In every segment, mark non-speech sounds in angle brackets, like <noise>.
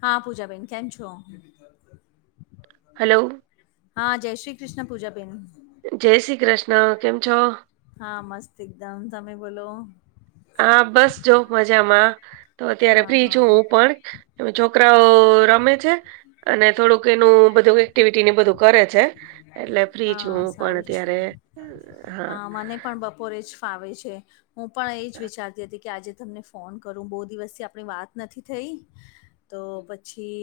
હા પૂજાબેન કેમ છો? હલો હા જય શ્રી કૃષ્ણ પૂજા બેેન. જય શ્રી કૃષ્ણ કેમ છો? હા મસ્ત એકદમ તમે બોલો હા બસ જો મજામાં તો અત્યારે હા પ્ર્રી છું હા હું પણ એ છોકરાઓ રમે છે અને થોડુંક એનું બધું એક્ટિવિટીને બધું કરે છે એટલે ફ્રી છું હા હું પણ સારું છે અત્યારે હ હા મને પણ બપોરે જ ફાવે છે હું પણ એ જ વિચારતી હતી કે આજે તમને ફોન કરું બહુ દિવસ થી આપણી વાત નથી થઈ તો પછી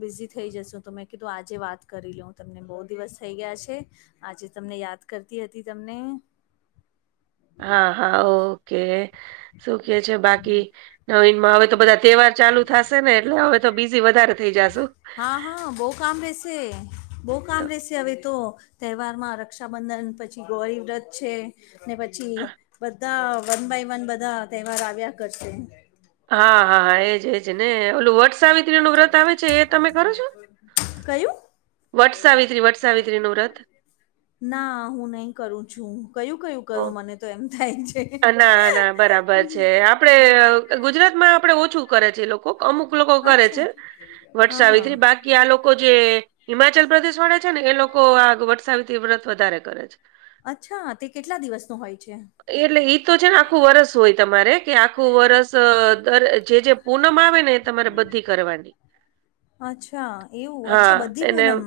બિઝી થઈ જસુ તો મેં કીધું આજે વાત કરી લઉ તમને બહુ દિવસ થઈ ગયા છે આજે તમને યાદ કરતી હતી તમને <inaudible> <unintelligible> હા હા ઓકે સુું કે છે બાકી નવીનમાં હવે તો બધા તહેવાર ચાલુ થાશે ને એટલે હવે તો બીજી વધારે થઈ જાશું હા હા બ‌ઉ કામ રેશે બ‌ઉ તો કામ રેશે હવે તો તહેવારમાં રક્ષાબંધન પછી ગૌરી વ્રત છે ને પછી હા બધા વન બાય વન બધા તહેવાર આવ્યા કરશે હા હા હા એજજ ને ઓલું વટ સાવિત્રી નું વ્રત આવે છે એ તમે કરો છો? કયું વટ સાાવિત્રી વટ સાાવિત્રી નુ વ્રત ના હું નહી કરું છું કયું કયું કરું હ. મને તો એમ થાય છે ના ના બરાબર છે આપડે ગુજરાતમાં આપડણે ઓછું કરે છે લોકો અમુક લોકો કરે છે અચ્છા હા હા વટસાવીત્રી બાકી કે આ લોકો જે હિમાચલ પ્રદેશ વાળે છે ને એ લોકો આ વટસાવિત્રી વ્રત વધારે કરે છે અચ્છા તે કેટલા દિવસ ન હોય છે? એટલે એઈ તો છે ને આખું વરસ હોય તમારે કે આખું વરસ દર જે જે પૂનમ આવે ને એ તમારે બધી કરવાની અચ્છા એવું અચ્છા હા બધી એને પૂનમ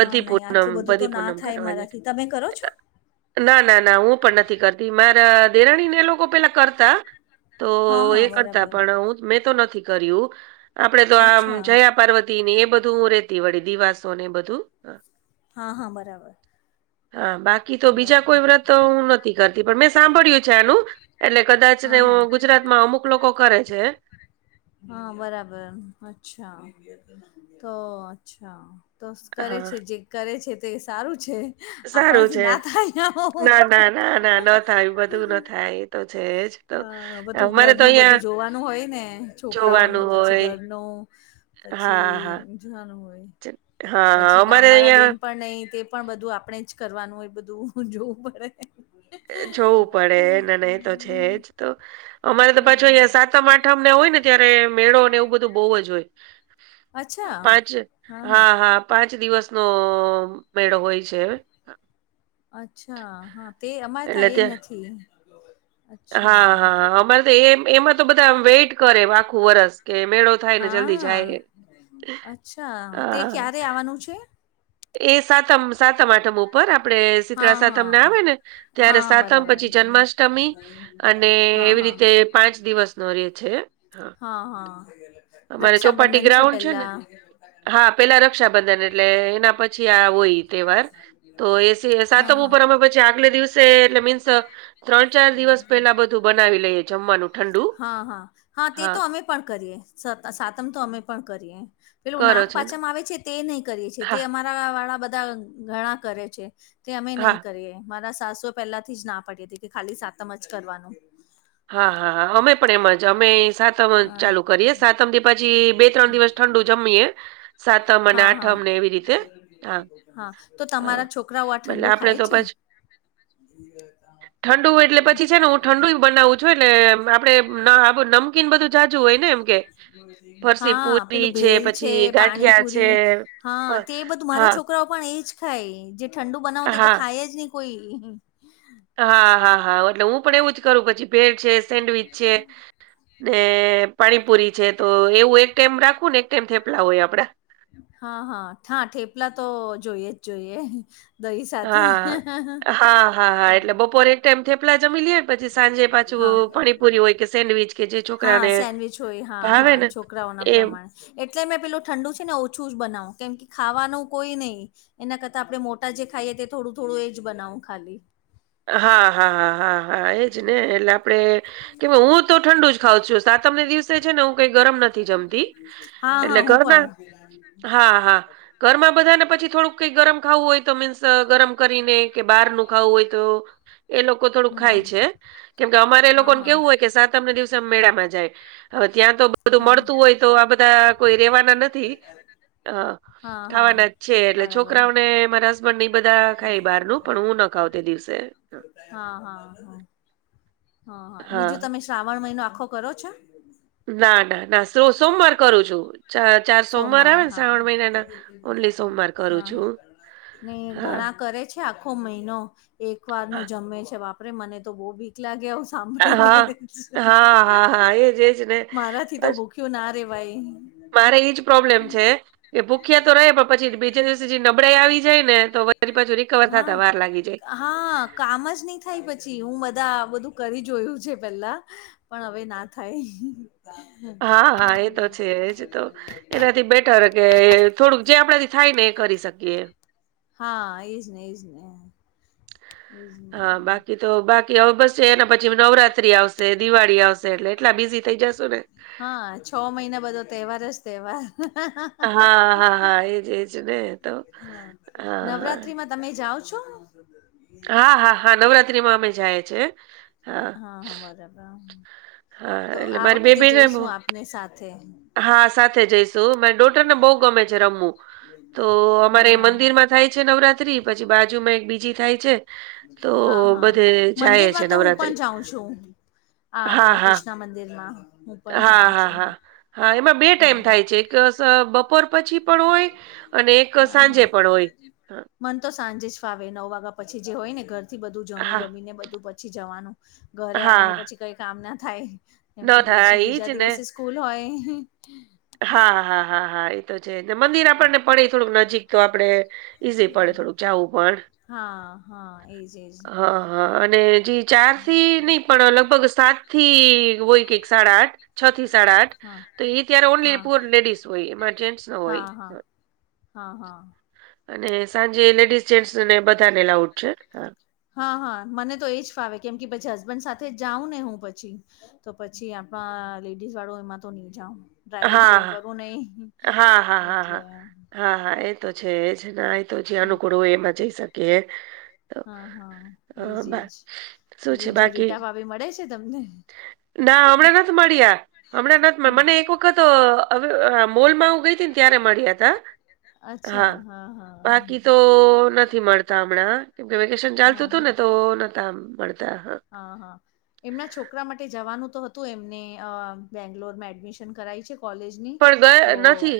હા નહી પૂનમ આટલું બધું બધી તો ના પૂનમ થાય કરવાની મારાથી તમે કરો છો? ના ના ના હું પણ નથી કરતી મારા દેરાણીને લોકો પેલા કરતા તો હા હા એ કરતા બરાબર પણ હું મેં તો નથી કર્યું આપડે તો આમ અચ્છા જયા પાર્વતી ને એ બધું તે વળી દિવાસો ને બધું હા હા બરાબર. હા બાકી તો બીજા બરાબર કોઈ વ્રત હું નથી તી પણ મેં સાંભળ્યું છે આનું એટલે કદાચ હા ને હા ગુજરાતમાં અમુક લોકો કરે છે હા બરાબર અચ્છા તો અચ્છા તો કરે હા છે જે કરે છે તે સારું છે સારું આપણા જ છે. ના થાય ના ના ના ના ન થાય બધું ન થાય એ તો છે જ તો હ બધું અમારે તો ઘરનું અહિયાં બધું જોવાનું હોય ને જોવાનું છોકરાઓનું પછી હોય ઘરનું પછી હા હા. જોવાનું હોય હા હા પછી અમારે કામ વાળા અહિયાં બેન પણ નહી તે પણ બધું આપણે જ કરવાનું એ બધું જોવું પડે જોવું પડે અને એ તો છે જ તો અમારે તો હા પાછું સાતમ આઠમ મને હોય ને ત્યારે મેળો ને એવું બધું બહુ જ હોય અચ્છા પાંચ હા હા પાંચ દિવસનો મેળો હોય છે અચ્છા હા તે અમારે ત્યાં એ નથી અચ્છા હા હા અમારે તો એ એમાં તો બધા વેટ કરે આખું વરસ કે મેળો થાયને જલ્દી જાય હા હા આનું છે એ સાતમ સાતમ આઠમ ઉપર આપડે શીતળા હા સાતમને હા આવે ને ત્યારે હા સાતમ પછી બરાબર જન્માષ્ટમી અષ્ટમી અને હા એવી હા રીતે પાંચ દિવસ નો રે છે હા અમારે ચોપાટી રક્ષાબંધન ગ્રાઉન્ડ છે ને પેલા હા પેલા રક્ષાબંધન એટલે એના પછી આ હોય તહેવાર તો એ હા સાતમ હા ઉપર અમે પછી આગલે દિવસે એટલે મીન્સ ત્રણ ચાર દિવસ પેલા બધું બનાવી લઈએ જમવાનું ઠંડુ હા હા હા તે તો અમે પણ કરીએ સાતમ તો અમે પણ કરીએ પેલું કરો નનાગ છો ને પાંચમ માં આવે છે તે નહીં કરીએ છે તે હા અમારા વાળા બધા ઘણા કરે છે તે અમે હા નહી કરીએ મારા સાસુ પહેલાથી જ ના પડીએ હતી કે ખાલી સાતમ જ કરવાનું હા હા હા અમે પણ એમાં અમે સાતમ હા ચાલુ કરીએ સાતમ થી પછી બે ત્રણ દિવસ ઠંડુ જમીયએ હા હા હા હા તો હા તમારા છોકરાઓ આ એટલે ઠંડુ આપડે ખાય તો છે ત <inaudible> પછી ઠંડુ એટલે પછી છે ને હું ઠંડુ ય બનાવું છું એટલે આપડેમ <inaudible> <unintelligible> ફરસી હા પુરી પેલું ભેલ છે પછી ગાંઠિયા છે. પાણીપુરી પ હા તે એ બધું મારા હા છોકરા પણ એજ ખાય જે ઠંડુ બનાવતી તો હા. ખાય જ નહી કોઈ હા હા હા એટલે હું પણ એવું જ કરું પછી બ્રેડ છે સેન્ડવીચ છે ને પાણીપુરી છે તો એવું એક કેમ રાખવું ને એક કેમ થેપલા હોય આપડા હા હા હા ઠેપલા તો જોઈએ જ જોઈએ દહી સાથે હા. તેમ તેમ પલા જમી લે પછી સાંજે પાછું હા પણીપુરી હોય કે સેન્ડવીચ કે જે હા છોકરાને સેન્ડવીચ હોય હા ભાવે હા ને છોકરાઓના એમ પ્રમાણે એટલે મેં પેલું ઠંડુ છે ને ઓછું જ બનાવ કેમ કે ખાવાનું કોઈ નહીં એના કરતા આપડે મોટા જે ખાઈએ તે થોડું થોડું એજ બનાવું ખાલી હા હા હા હા હા એજ ને એટલે આપડે કે હું તો ઠંડુ જ ખાવઉ છું સાતમને દિવસ છે ને હું કઈ ગરમ નથી જમતી હા હા એટલે હું ગરના પણ હા હા ઘરમાં બધા ને પછી થોડુંક કઈ ગરમ ખાવું હોય તો મીન્સ ગરમ કરીને કે બહાર નું ખાવું હોય તો એ લોકો થોડુંક હમ ખાય છે હમ કેમ કે અમારે એ હા લોકોને હા કેવું હોય કે તમને દિવસેમેળામાં જાય હવે ત્યાં તો બધું હા મળતું હોય તો આ બધા કોઈ રેવાના નથી હા હા હા ખાવાના જ છે એટલે બરાબર છોકરાઓને મારા હસબન્ડ બધા ખાય બહાર નું પણ હું ના ખાવ તે દિવસે હા હા હા હા હા બીજું તમે શ્રાવણ મહિનો આખો કરો છો. ના ના ના. સોમવાર કરું છું ચ ચાર સોમવાર આવે ને હા શ્રાવણ હા મહિના ના ઓનલી સોમવાર કરું હા છું. ને હા, ઘણા કરે છે આખો મહિનો એક વાર હા. નું જમે છે બાપરે મને તો બહ બી. એકલા ગયા હું સાંભળીને હા, હા, હા, હા, એજ એજ ને મારાથી તો બસ ભૂ. ક્યુ ના રવાાઈ. મારે એજ પ્રોબ્લેમ છે. એ ભૂખ્યા તો રહે પણ પછી બીજા દિવસે જે નબળાઈ આવી જાય ને તો પ પાછું રિકવર હા થતા વાર લાગી જાય. હા કામ જ નહી થાય પછી હું બધા બધું કરી જોયું છે પેલા. પણ હવે ના થાય. હા, હા એ તો છે એજ તો. એનાથી બેટર કે થોડુંક જે આપણાથી થાય ને એ કરી શકીએ. હા એજ ને એજ નને. હા બાકી. તો બાકી હવે બસ એના પછી નવરાત્રી આવશે દિવાળી આવશે એટલે એટલા બીઝી થઈ જશ ને. હા છ મહિના બધો તહેવાર જ તહેવાર. હા હા હા એજ એજ ને તો હા હા. નવરાત્રીમાં તમે જાઓ છો. હા હા હા નવરાત્રીમાં અમે જાયએ છે. હા બરાબર હા તો એટલે આ મારી વખતે બેબીને બહુ- જઈશું આપને સાથે. હા સાથે જઈશું માને ડોટર ને બહુ ગમે છે રમવું તો અમારે હા. મંદિરમાં. થાય છે નવરાત્રી પછી બાજુમાં એક બીજી થાય છે. તો હા હા બધે જાય છે મંદિરમાં તો હું પણ નવરાત્રી જાઉં છું. હા આપણા ક્રષ્ના મંદિરમાં હું પણ હા જાઉં હા છું. હા હા એમાં બે ટાઈમ હમ. થાય છે એક બપોર પછી પણ હોય અને એક હા સાંજે હા પણ હોય. મન તો સાંજે જ ફાવે નવ વાગ્યા પછી જે હોય ને ઘર થી બધું જમી હા વમી ને બધું પછી જવાનું. ઘરે આવીને હા પછી કઈ કામ ના થાય કેમ કે ન થાય પછી ઈ જ બીજા ને દિવસે. સ્કૂલ હોય. હા હા હા હા એ. છેને મંદિર આપણને પડે થોડુંક નજીક તો આપડે ઈઝી પડે થોડુંક જવું પણ. હા હા એજ એજ. હા હા અને જે ચાર નહ. પણ લગભગ સાત થી હોય કેઈ સાડા આઠ છ થી સાડા આઠ. હા. તો એ ત્યારે ઓનલી હા પુઅર લેડીસ હોય એમાં જેન્ટસ ન હોય. હા હા હા હા. અને સાંજે લેડીસ જેન્ટસ ને બધાને લઉડ છે હા. હા હા મને તો એજ ફાવે કેમ કે પછી હસબન્ડ સાથે જાઉં ને હું પછી. તો પછી આપણા લેડીઝ વાળો એમાં તો નહી જાાવ ડ્રાઈવિંગ તો હ હા કરું નહીિ. હા હા હા હા હા હા એ તો છે એ જ એ તો જ અનુકૂળ હોય એમાં જઈ શકે. કે. હા હા એજ એજ શું છે બીજું બાકી રીટાફાવી મળે છે તમને. ના હમણાં નથી મળી્યા. હમણાં નથી મને એક વખત મોલમાં હું ગઈ હતી ને ત્યારે મળ્યા હતા. અચ્છા હા હા. તો નથી મળતા હમણાં કેમકે વેકેશન હા ચાલતું હતું ને તો નતા મળતા હા. હા હા. એમના છોકરા માટે જવાનું તો હતું એમને અ બેંગ્લોરમાં એડમિશન કરાય છે કોલે. પણ તો. ગયા નથી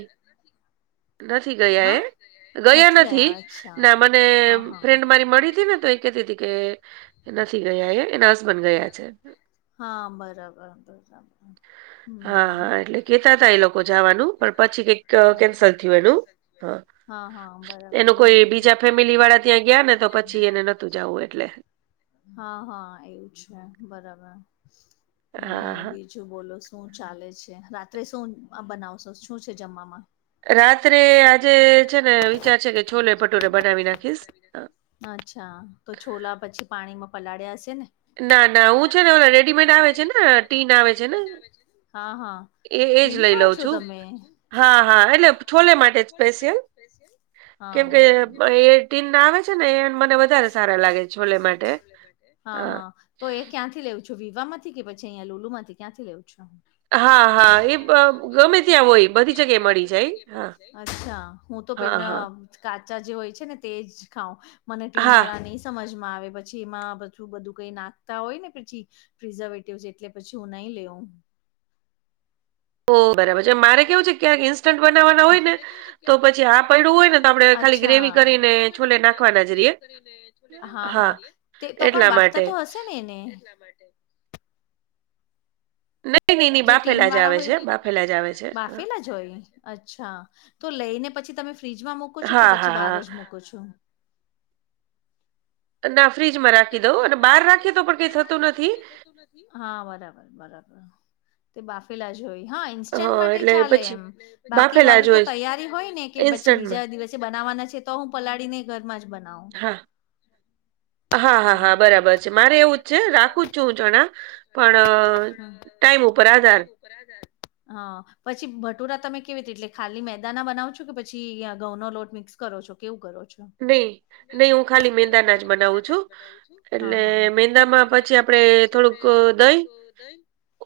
નથી ગયા એ. હા ગયા નથી ના મને હા હા ફ્રેન્ડ મારી મળી હતી ને તો એ કેતી. કે નથી ગયા એ એના હસબન્ડ ગયા છે હા બરાબર બરાબર હા હમ હા એટલે કેતા હતા એ લોકો જવાનું પણ પછી કઈક હા કેન્સલ થયુ એનું હા હા બરાબર એનું કોઈ બરાબર બીજા ફેમિલી વાળા ત્યાં ગયા ને તો પછી એને નથી નતુ જવું એટલે હા હા એવું છે બરાબર ને હા બી હા બીજુ બોલો શું ચાલે છે રાત્રે શું બનાવશો શું છે, જમવામાં? રાત્રે આજે છે ને વિચાર છે કે છોલે ભટુરે બનાવી નાખીશ. અ અચ્છા તો છોલા પછી પાણીમાં પલાળ્યા હશે ને? ના હું ના છે ને ઓલા ના છે રેડીમેડ ને આવે રેડીમેડ આવે છે ને ટીન કિટ આવે છે હા હા એ એજ તીમ લઈ ખાવ લઉં છો છું તમે? હા હા એટલે હા છોલે એટલે માટે જ છોલે માટે સ્પેશિયલ સ્પેશિયલ કેમ કે હા કેમ કે એ ટીન ના આવે એજ છે એમ ને એ આવે છે મને ને એ વધારે મને સારા લાગે વધારે છે સારા છોલે લાગે માટે છે છોલે માટે. હા હા તો એ ક્યાંથી લેવું છું વિવા માંથી કે પછી અહીયા લુલુ માંથી ક્યાંથી લેવો છો? હા હા એ ગમે ત્યાં હોય બધી જગ્યાએ મળી જાય. હા અચ્છા હું તો હા પેલા હા કાચા જે હોય છે ને તેજ ખાઉં મને ટીન હા વાળા નહી સમજમાં આવે પછી એમાં બધું બધું કઈ નાખતા હોય ને પછી પ્રિઝર્વેટિવ છે એટલે પછી હું નહી લેવું. ઓ બરાબર છે મારે કેવું છે ક્યાંક ઈન્સ્ટન્ટ બનાવવાના હોય ને તો પછી આ પડું હોય ને તો આપડણે ખાલી હા ગ્રેવી ના કરીને પડ્યું હોય ને છોલે તો ખાલી નાખવાના જ રહીએ ગ્રેવી બનાવી હા ને તો પણ એટલા બાફવા તો માટે તો હશે ને એને એટલા માટે નહી નહી. જે ટીન વાળા હોય નહી નહી બાફેલા આવે હા બાફેલા જોઈ અચ્છા તો લઈને પછી તમે ફ્રીજમાં મુકો છો કે હા, હા, પછી બહાર હા. જ મુકો છો? ના ફ્રીજમાં રાખી દઉં અને બહાર રાખીએ તો પણ કઈ થતું નથી હા બરાબર બરાબર. તે બાફેલા જો હોઈ હા અ ઇન્સ્ટન્ટ માટે એટલે ચાલે પછી એમ. બાકી બાફેલા મારું જ તો હોય તૈયારી હોય ને કે પછી ઇન્સ્ટન્ટમાં. બીજા દિવસે બનાવવાના છે. તો હું પલાળી ને ઘરમાં જ બનાવું હા. <inaudible> હા હા હા બરાબર છે મારે એવું જ છે રાખું જ છું હું ચણા પણ ટાઈમ ઉપર આધાર ઉપર આધાર હા પછી ભટુરા તમે કેવી રીતે એટલે ખાલી મેદાના બનાવ છો કે પછી ઘઉં નો લોટ મિક્સ કરો છો કેવું કરો છો? નહી નહી હું ખાલી મેંદાના જ બનાવું છું. બનાવ છું હા એટલે હા અને મેંદામાં પછી મેંદામાં પછી આપડે થોડુંક દહીં થોડુંક દહી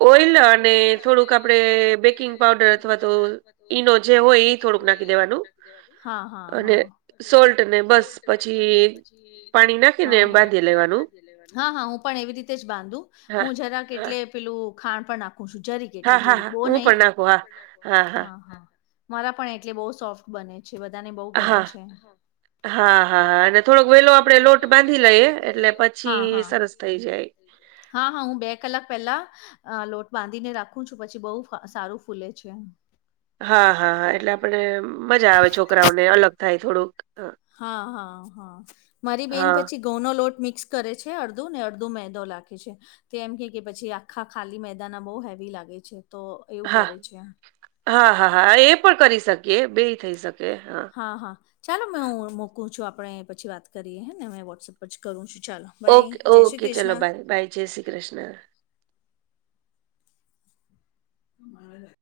ઓઈલ અને થોડુંક આપણેે બેકિંગ પાવડર અથવા તો ઈનો જે હોય જે થોડુંક હોય નાખી એ થોડુંક દેવાનું. નાખી દેવાનું હા હા અને હા. સોલ્ટ ને બસ પછી પાણી નાખ હ હા હા હું પણ એવી રીતે જ બાંધુ હા હું જરા હા એટલે પેલું ખાણ પણ નાખું છું જરીક હા એટલે હા જરીક હા બોવ હું નહી પણ હા નાખું હું પણ હા હા નાખું મારા પણ એટલે બહુ સોફ્ટ બને છે. બધાને બહુ ગમે હા છે. હા હા હા અને થોડોક વેલો આપડે બાંધી લોટ લઈએ માંથી એટલે લઈ હ પછી સરસ થઈ જાય હા હા હું બે કલાક પેલા અ લોટ બાંધીને રાખું છું પછી બહુ સારું ફૂલે છે. હા હા હા એટલે આપણે મજા આવે છોકરાઓને અલગ થાય થોડુંક હા હા હા મારી બેન પછી હા ઘઉંનો લોટ મિક્સ કરે છે અડધું ને અડધો મેંદો લખે છે. તો એમ કે કે પછી આખા ખાલી મેદાાન બહુ હેવી લાગે છે તો એવું કરે છે. હા હા હા એ પણ કરી શકીએ બે થઈ શકે હા. હા હા ચાલો મેં હું મોૂકું છું આપણે પછી વાત કરીએ ને મેં વોટ્સઅપ પછી કરું છું ચાલો. બાય ઓકે જય શ્રી ઓકે ચલો કૃષ્ણ બાય બાય જય શ્રી કૃષ્ણ. હા.